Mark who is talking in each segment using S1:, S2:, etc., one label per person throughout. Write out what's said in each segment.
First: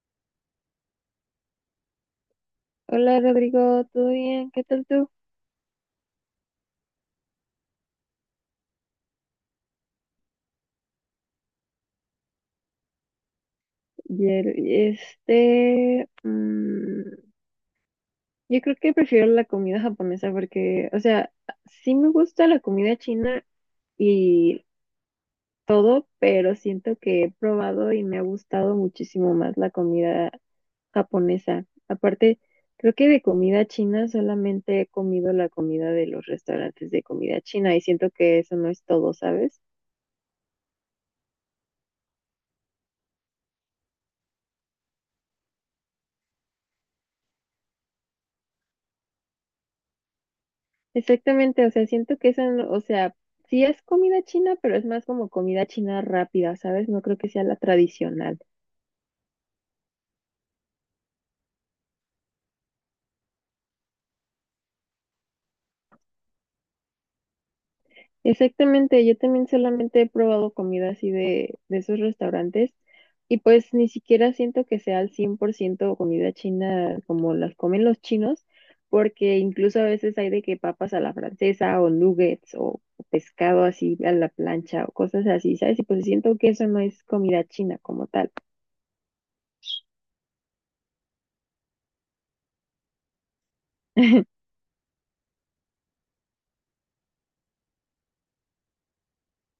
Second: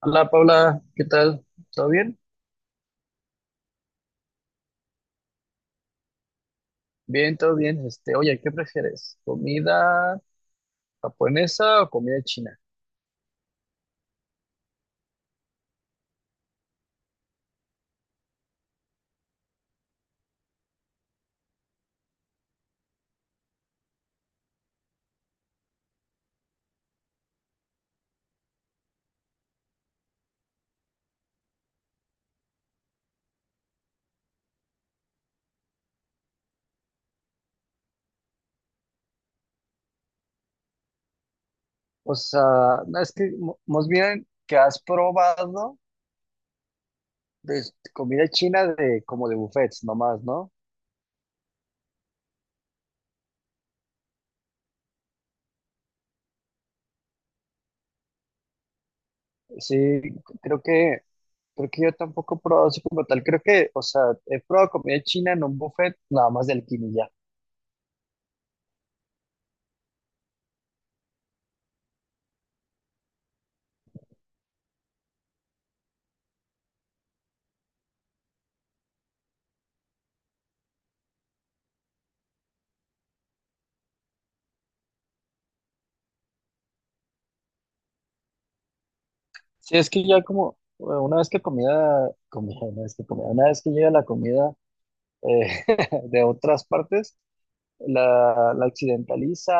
S1: Hola Paula, ¿qué tal? ¿Todo bien?
S2: Hola Rodrigo, ¿todo bien? ¿Qué tal tú?
S1: Bien, todo bien. Oye, ¿qué prefieres? ¿Comida japonesa o comida china?
S2: Ayer, yo creo que prefiero la comida japonesa porque, o sea, sí me gusta la comida china y todo, pero siento que he probado y me ha gustado muchísimo más la comida japonesa. Aparte, creo que de comida china solamente he comido la comida de los restaurantes de comida china y siento que eso no es todo, ¿sabes?
S1: O sea, no, es que más bien que has probado de comida china de como de buffets nomás, ¿no?
S2: Exactamente, o sea, siento que eso, o sea, sí es comida china, pero es más como comida china rápida, ¿sabes? No creo que sea la tradicional.
S1: Sí, creo que creo que yo tampoco he probado así como tal. Creo que, o sea, he probado comida china en un buffet nada más del quinilla.
S2: Exactamente, yo también solamente he probado comida así de esos restaurantes y pues ni siquiera siento que sea al 100% comida china como las comen los chinos, porque incluso a veces hay de que papas a la francesa o nuggets o pescado así a la plancha o cosas así, ¿sabes? Y pues siento que eso no es comida china como tal.
S1: Sí, es que ya como bueno, una vez que comida, comida, una vez que comida, una vez que llega la comida eh, de otras partes la occidentaliza,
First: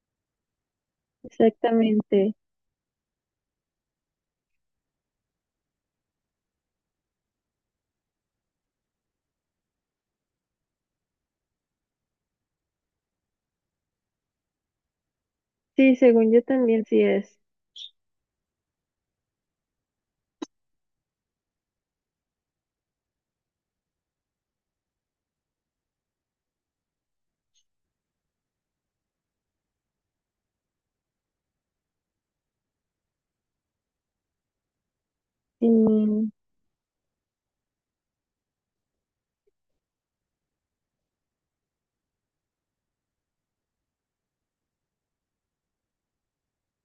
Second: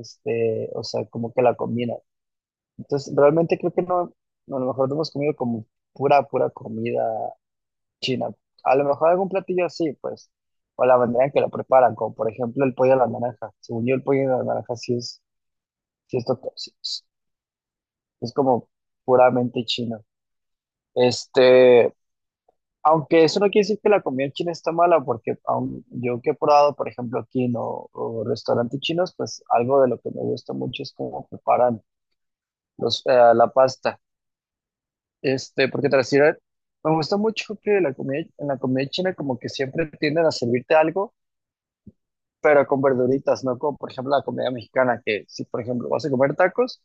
S1: o sea, como que la combina.
S2: Exactamente.
S1: Entonces, realmente creo que no, a lo mejor no hemos comido como pura comida china. A lo mejor algún platillo así, pues, o la manera en que lo preparan, como por ejemplo el pollo a la naranja. Según yo, el pollo a la naranja
S2: Sí,
S1: sí es,
S2: según
S1: to-
S2: yo
S1: sí
S2: también sí es.
S1: es como puramente chino. Este, Aunque eso no quiere decir que la comida china está mala, porque aun yo que he probado, por ejemplo, aquí no, o restaurantes chinos, pues algo de lo que me gusta mucho es cómo preparan la pasta. Este, porque tras ir
S2: Y
S1: a- Me gusta mucho que en la comida china como que siempre tienden a servirte algo, pero con verduritas, no como por ejemplo la comida mexicana, que si por ejemplo vas a comer tacos,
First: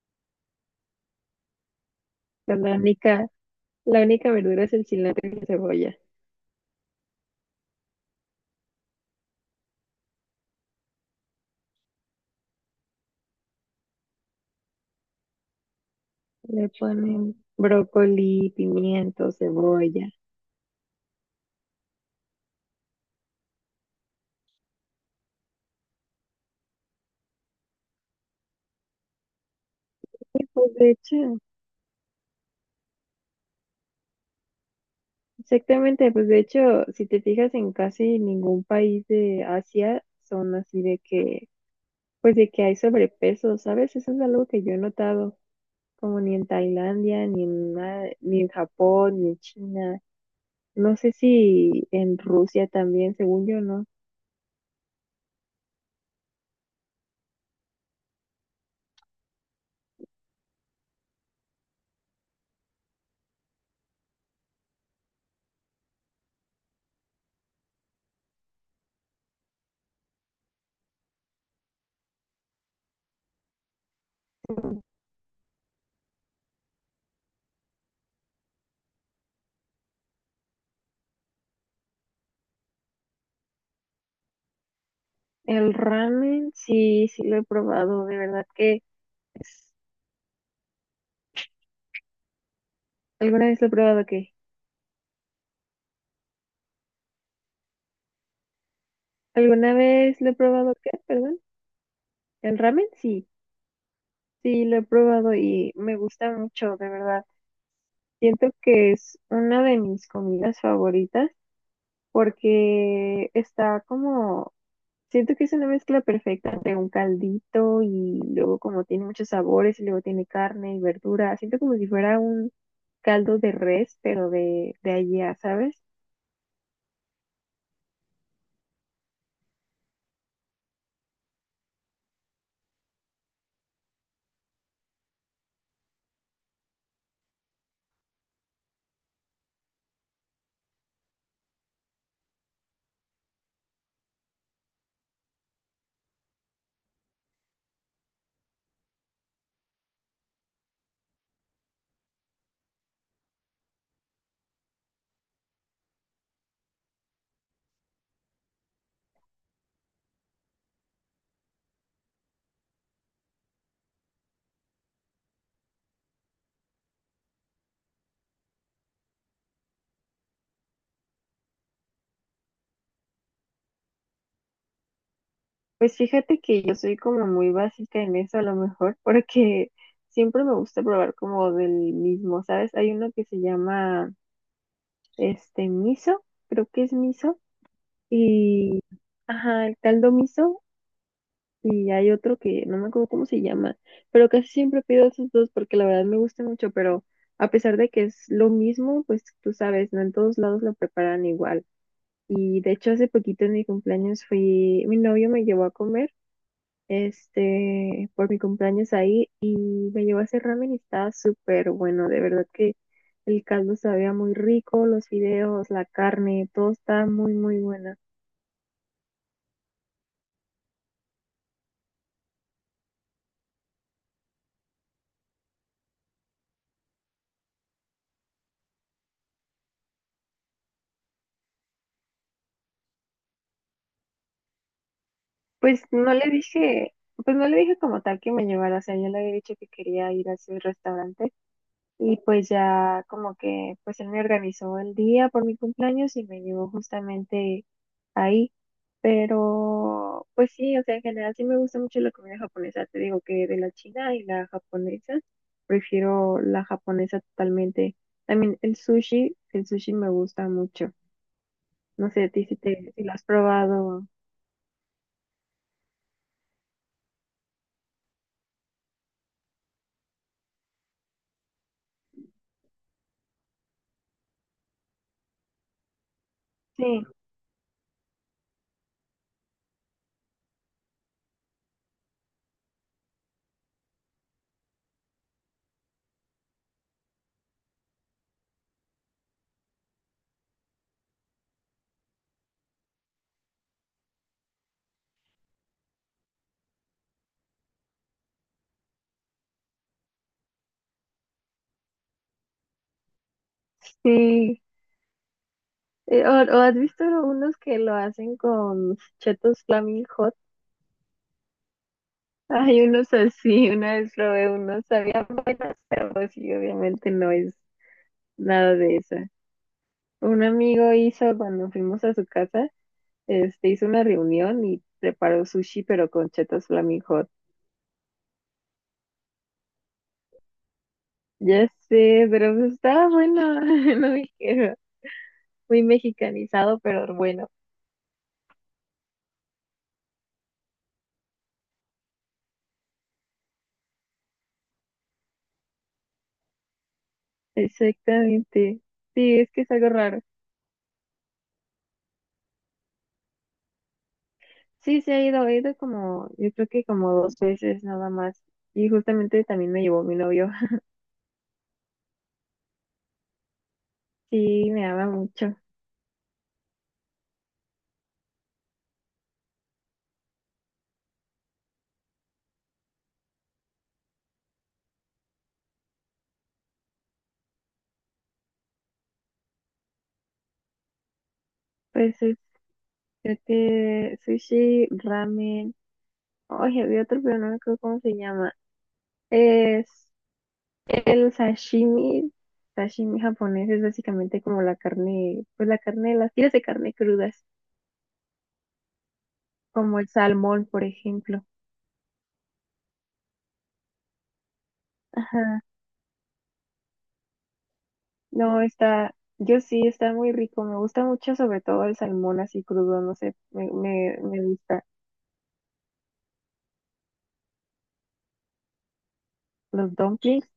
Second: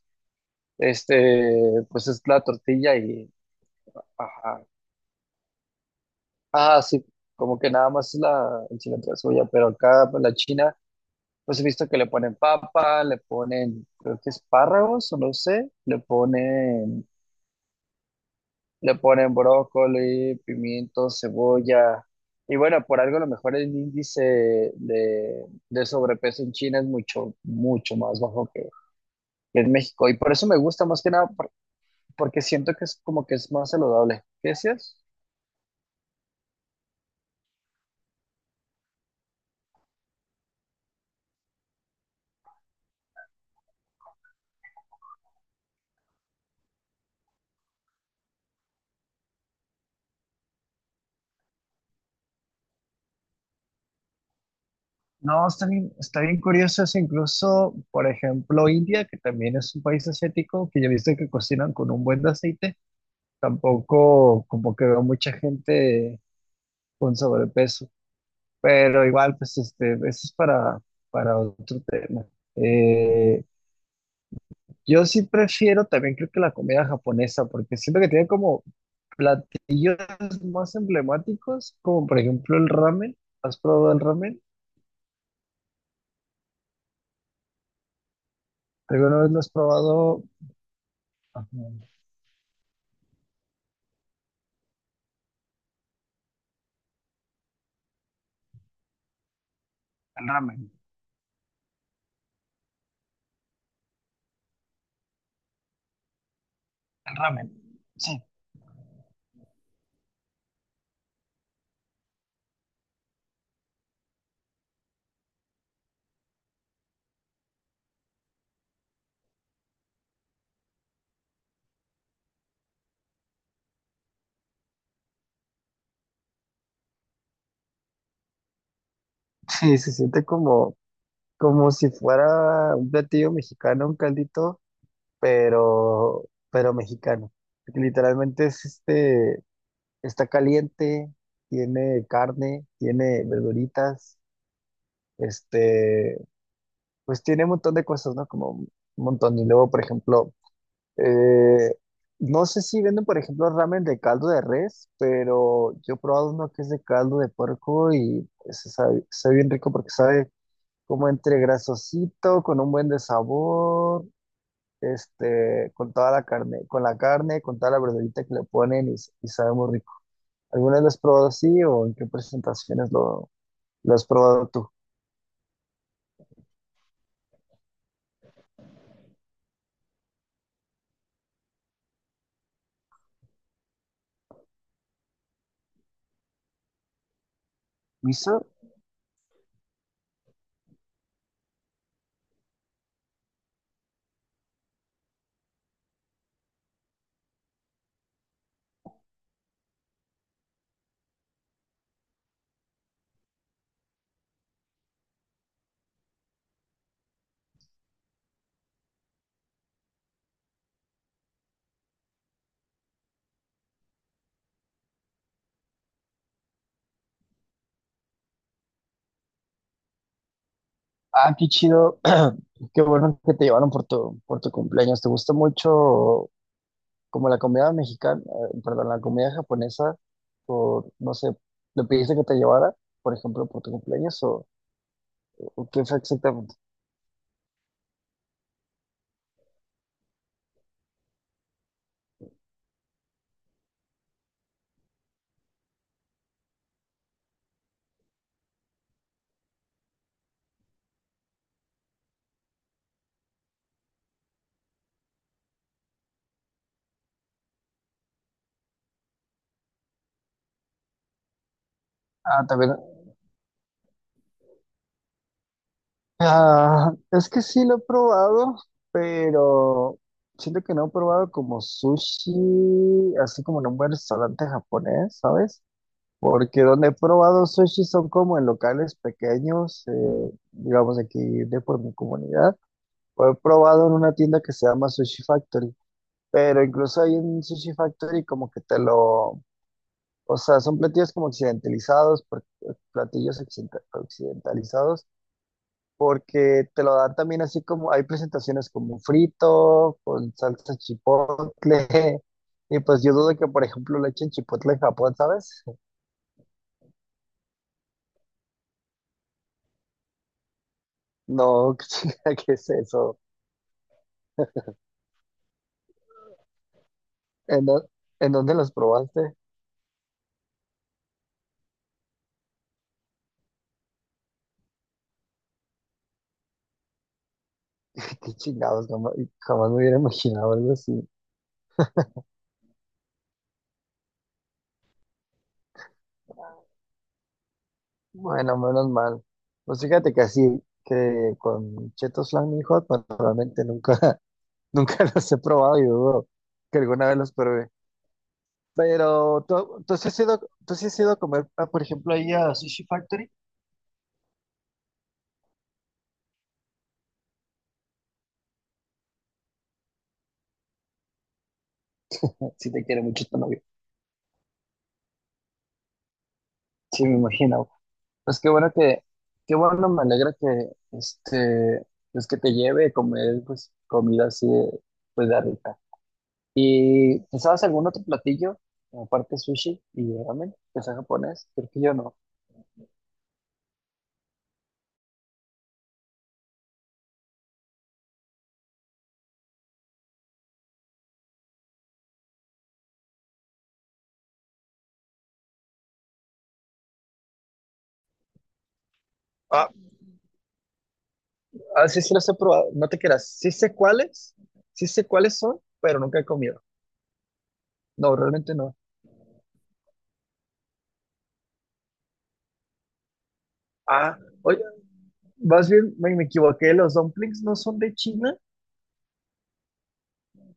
S1: pues es la
S2: pues,
S1: tortilla y,
S2: la única verdura
S1: ajá,
S2: es el cilantro y la cebolla.
S1: ah, sí, como que nada más es el cilantro y la cebolla, pero acá pues, la china. Pues he visto que le ponen papa, le ponen, creo que espárragos, o no sé,
S2: Le ponen brócoli,
S1: le
S2: pimiento,
S1: ponen
S2: cebolla.
S1: brócoli, pimiento, cebolla. Y bueno, por algo a lo mejor el índice de, de sobrepeso en China es mucho más bajo que en México. Y por
S2: Y
S1: eso me
S2: pues
S1: gusta
S2: de
S1: más que nada,
S2: hecho,
S1: porque siento que es como que es más saludable. ¿Qué decías?
S2: exactamente, pues de hecho, si te fijas en casi ningún país de Asia, son así de que, pues de que hay sobrepeso, ¿sabes? Eso es algo que yo he notado, como ni en Tailandia, ni en Japón, ni en China. No sé si en Rusia también, según yo, ¿no?
S1: No, está bien curioso eso, incluso, por ejemplo, India, que también es un país asiático, que yo he visto que cocinan con un buen de aceite, tampoco como que veo mucha gente con sobrepeso, pero igual pues eso es para otro tema. Eh, yo sí prefiero también creo que la comida japonesa, porque siento que tiene como platillos más emblemáticos, como por ejemplo el ramen. ¿Has probado el ramen?
S2: El ramen, sí, sí lo he probado, de verdad que
S1: ¿Alguna vez lo has
S2: es-
S1: probado? Ajá.
S2: ¿Alguna vez lo he probado qué? ¿Alguna vez
S1: El
S2: lo he
S1: ramen,
S2: probado qué? Perdón. ¿El ramen? Sí, sí lo he probado y me gusta mucho, de
S1: el
S2: verdad.
S1: ramen. Sí.
S2: Siento que es una de mis comidas favoritas porque está como, siento que es una mezcla perfecta entre un caldito y luego como tiene muchos sabores y luego tiene carne y verdura. Siento como si fuera un caldo de res, pero de allá, ¿sabes?
S1: Sí, se siente como, como si fuera un platillo mexicano, un caldito pero mexicano. Porque literalmente es está caliente, tiene carne, tiene verduritas, este, pues tiene un montón de cosas, ¿no? Como un montón. Y luego, por ejemplo, eh, no sé si venden, por ejemplo, ramen de caldo de res, pero yo he probado uno que es de caldo de puerco y pues, sabe bien rico porque sabe como entre grasosito, con un buen de sabor, con toda la carne, con toda la verdurita que le ponen y, y sabe muy rico. ¿Alguna vez lo has probado así o en qué presentaciones lo has probado tú?
S2: Pues fíjate que yo soy como muy básica en eso a lo mejor, porque siempre me gusta probar como del mismo, ¿sabes? Hay uno que se llama este miso, creo que es miso,
S1: ¿Miso?
S2: y ajá, el caldo miso, y hay otro que no me acuerdo cómo se llama, pero casi siempre pido esos dos porque la verdad me gusta mucho, pero a pesar de que es lo mismo, pues tú sabes, no en todos lados lo preparan igual. Y de hecho hace poquito en mi cumpleaños fui, mi novio me llevó a comer. Este, por mi cumpleaños ahí y me llevó a ese ramen y estaba súper bueno, de verdad que el caldo sabía muy rico, los fideos, la carne, todo estaba muy, muy buena.
S1: Ah, qué chido. Qué bueno que te llevaron por por tu cumpleaños. ¿Te gusta mucho como la comida japonesa? O no sé, ¿le pediste que te llevara, por ejemplo, por tu cumpleaños o
S2: Pues
S1: qué fue
S2: no le
S1: exactamente?
S2: dije, pues no le dije como tal que me llevara, o sea, yo le había dicho que quería ir a ese restaurante. Y pues ya como que pues él me organizó el día por mi cumpleaños y me llevó justamente ahí. Pero pues sí, o sea, en general sí me gusta mucho la comida japonesa. Te digo que de la china y la japonesa, prefiero la japonesa totalmente. También el sushi me gusta mucho. No sé a ti
S1: Ah,
S2: si
S1: también.
S2: te, si lo has probado.
S1: Ah, es que sí lo he probado, pero siento que no he probado como sushi, así como en un buen restaurante japonés, ¿sabes? Porque
S2: Sí,
S1: donde he probado sushi son como en locales pequeños, digamos aquí de por mi comunidad, o he probado en una tienda que se llama Sushi Factory, pero incluso ahí en Sushi Factory como que o sea, son platillos como occidentalizados, occidentalizados porque te lo dan también así como, hay presentaciones como frito, con salsa chipotle, y pues yo dudo que, por ejemplo, le echen
S2: sí.
S1: chipotle en Japón, ¿sabes?
S2: O has visto unos que lo hacen con chetos flaming.
S1: No, chica, ¿qué es
S2: Hay unos
S1: eso?
S2: así, una vez probé unos, sabían buenas, pero pues sí, obviamente no es
S1: ¿En, dó- en dónde los
S2: nada de eso.
S1: probaste?
S2: Un amigo hizo, cuando fuimos a su casa, este, hizo una reunión y preparó sushi, pero con chetos Flaming Hot.
S1: Qué chingados, jamás me hubiera imaginado algo así.
S2: Ya sé, pero pues estaba bueno, no dijeron, muy mexicanizado, pero bueno.
S1: Bueno, menos mal. Pues fíjate que así, que con chetos flaming hot, pues realmente nunca, nunca los he probado y dudo que alguna vez los pruebe.
S2: Exactamente. Sí,
S1: Pero
S2: es que es algo raro.
S1: tú sí has ido a comer, ah, por ejemplo, ahí a Sushi Factory.
S2: Sí, se ha ido, he ido como, yo creo que como dos veces nada más. Y justamente también me llevó mi novio.
S1: Si te quiere mucho tu novio.
S2: Sí, me ama mucho.
S1: Sí, me imagino. Pues qué bueno qué bueno, me alegra que, pues que te lleve a comer, pues, comida así, de, pues, de rica. ¿Y ¿sabes algún otro platillo, aparte de sushi y ramen, que sea japonés? Creo que yo no.
S2: Pues este, sushi, ramen. Oye, había otro, pero no me acuerdo cómo se llama. Es el sashimi. Sashimi japonés es básicamente como la carne, pues la carne, las tiras de carne crudas,
S1: Ah,
S2: como el salmón, por ejemplo.
S1: ah, sí, sí los he probado. No te creas. Sí sé cuáles son,
S2: Ajá.
S1: pero nunca he comido. No, realmente
S2: No,
S1: no.
S2: está, yo sí, está muy rico. Me gusta mucho, sobre todo el salmón así crudo, no sé,
S1: Ah,
S2: me
S1: oye.
S2: gusta.
S1: Más bien me equivoqué, los dumplings no son de China
S2: Los dumplings.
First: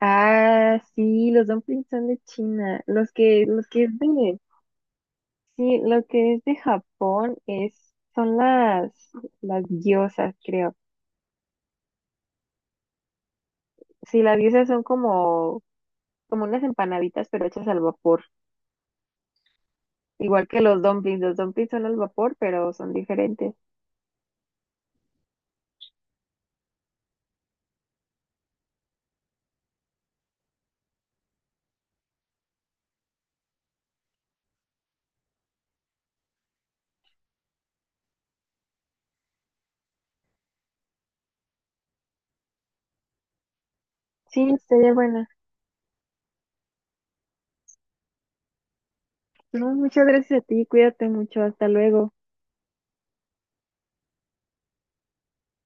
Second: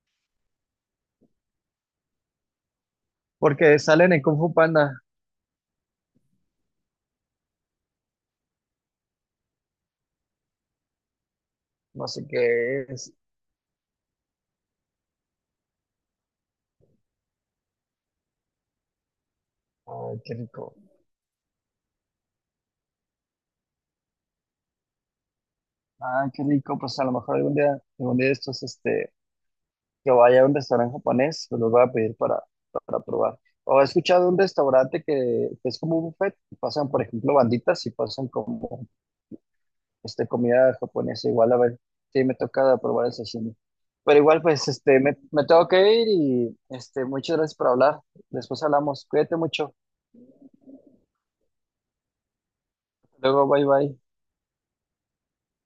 S2: Ah, sí, los dumplings son de China. Los
S1: porque
S2: que
S1: salen en Kung
S2: venden.
S1: Fu Panda.
S2: Sí, lo que es de Japón es, son las gyozas, creo.
S1: No sé qué es.
S2: Sí, las gyozas son como, como unas empanaditas, pero hechas al vapor.
S1: Ay, qué
S2: Igual que
S1: rico.
S2: los dumplings. Los dumplings son al vapor, pero son diferentes.
S1: Ay, qué rico. Pues a lo mejor algún día de estos, que vaya a un restaurante japonés, pues los voy a pedir para probar. O he escuchado de un restaurante que es como un buffet, y pasan, por ejemplo, banditas y pasan como comida japonesa. Igual, a ver, sí me toca probar el sashimi. Pero igual,
S2: Sí,
S1: pues,
S2: estaría buena.
S1: me tengo que ir y, muchas gracias por hablar. Después hablamos. Cuídate
S2: No,
S1: mucho.
S2: muchas gracias a ti, cuídate mucho, hasta luego.
S1: Luego, bye bye.